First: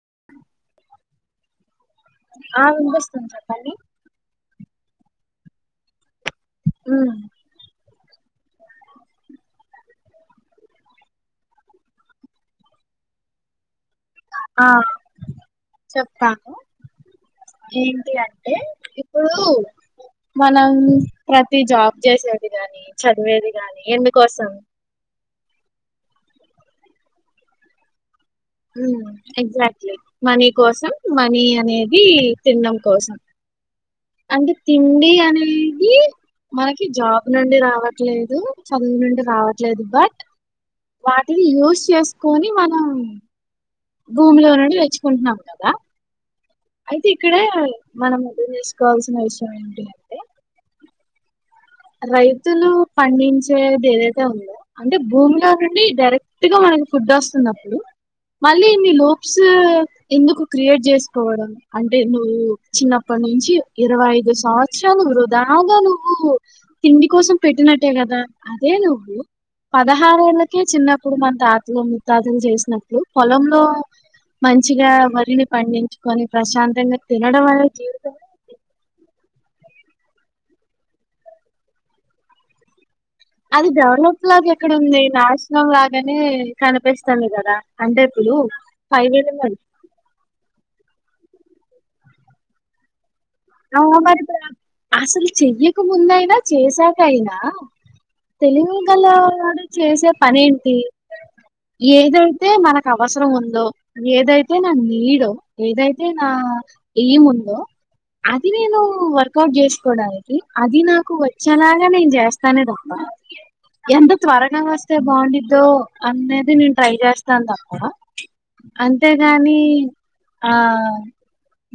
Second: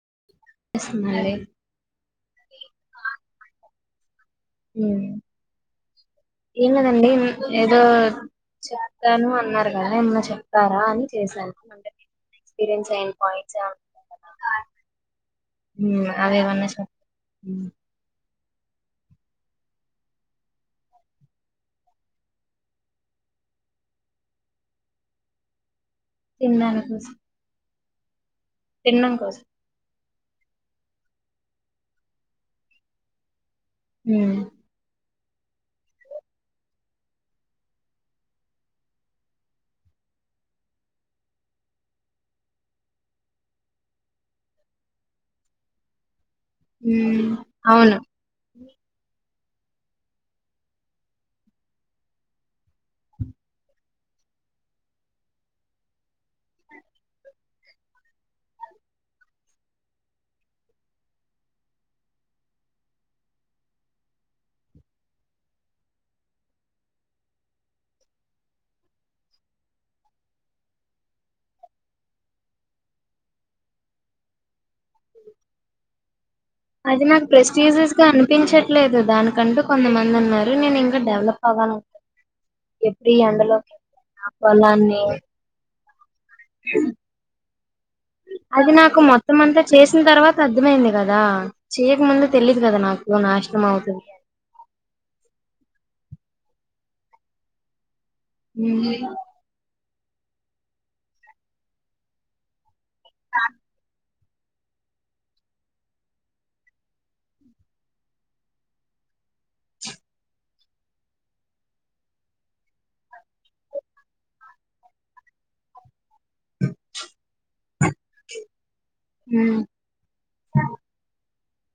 అ మరి ఆ వినిపిస్తుంది చెప్పండి హ్మ్ ఎంగాదండి ఉమ్ హ్మ్ ఏదో చెత్తాను అన్నారు గదా ఏమన్నా చెప్పారా అని చేశాను అంతే. ఎక్స్పీరియన్స్ గాని పాయిట్ గాని ఆ ఉమ్, చెప్తాను అవేమన్నా చెప్ ఏంటి అంట్ టె ఇప్పుడు మనం ప్రతి జాబ్ చేసేది గాని, చదివేది గాని ఎందుకోసం పిల్లల్ని చూస్ హ్మ్ ఎక్జాక్ట్లీ. మనీ కోసం, మనీ అనేది తినడం కోసం. ఉమ్, అంటే తిండి అని నేది మనకి జాబ్ నుండి రావట్లేదు, చదువు నుండి రావట్లేదు బట్, వాటిని యూస్ చేసుకొని మనం భూమిలో నుండి తెచ్చుకుంటున్నాం గదా. అయితే ఉమ్, ఇక్కడ అవును మనం అర్థం చేసుకోవాల్సిన విషయ యం ఏంటి అంటే రైతులు పండించేదేదైతే ఉందో అంటే భూమిలో నుండి డైరెక్ట్ గ మనకు ఫుడ్ వస్తున్నప్పుడు, మళ్ళీ మి లూప్స్ ఎందుకు క్రియేట్ చేసుకోవడం, అంటే నువ్వు చిన్నప్పటి నుంచి ఇరవై ఐదు సంవత్సరాలు వృధాగా నువ్వు తిండి కోసం పెట్టినట్టే గ, అదే నువ్వు పదహారేళ్ళకే చిన్నప్పుడు మన తాతలు ముత్తాతలు చేసినట్లు పొలంలో మంచ్ చిగా వరిని పండించుకొని ప్రశాంతంగా అది నాకు తినడమే జీవితమా ఏంటి? కంటూ కొంతమందున్నారు, నేనింకా డెవలప్ అవ్వాలనుకుంటు అది డెవలప్ లాగా ఎక్కడుంది? నేషనల్ లా గనే కనిపిస్తుంది గదా అది నాకు మొత్తం అంతా చేసిన్తర్వాత అర్థమయింది గదా చేయకముందు తెలీదు గదా నాక్ అవును మరిప్పుడు అసలు చెయ్యక ముందయినా చేశాక అయినా ఉమ్, తెలివిగల్ల వాడు చేసే పనేంటి? ఏదైతే మనక్ కవసరం ఉందో ఏదైతే నా నీడో, ఏదైతే నా ఎయిమ్ ఉందో అది నేను వర్కౌట్ జేస్కోడానికి అది నాకు వచ్చేలాగా నేన్జేస్తానే తప్ప, ఎంత త్వరగా వస్తే బాగుండిద్దో అన్నేది నేన్ ట్రై చేస్తాన్తప్ప అంతేగాని ఉమ్, అ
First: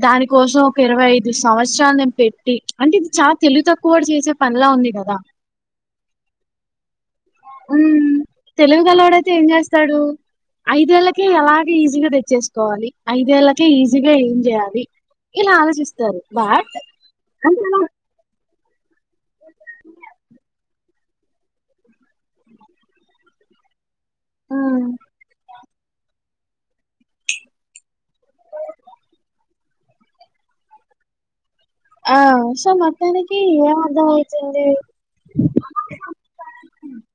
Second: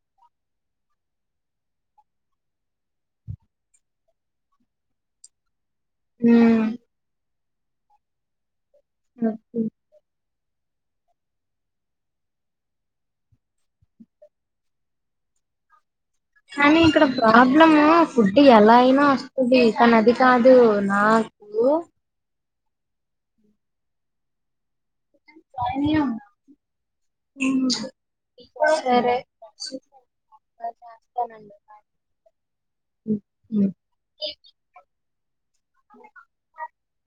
దాని కోసం ఒక ఇరవై అయిద్ దు సంవత్సరాలు నేన్పెట్టి అంటే ఇది చాలా తెలివి తక్కువోడు చేసే పనిలా ఉంది గదా? మ్ ఉమ్ తెలివిగల్లోడయితే ఏం ఓకే. జేస్తాడు? ఐదేళ్ళకే ఎలాగ ఈజీగా తెచ్చేసుకోవాలి ఐదేళ్ళకే ఈజీగా ఏం చేయాలి ఇలా ఆలోచిస్ కానీ ఇక్కడ ప్రాబ్లమ్ ఫుడ్ ఎలా ఐనా తుది తనది కాదు నాకు అ ఉ సరే చేస్తానండి ఆ సో ఉమ్, మొత్తానికి ఏం అర్థం అయితుంది అ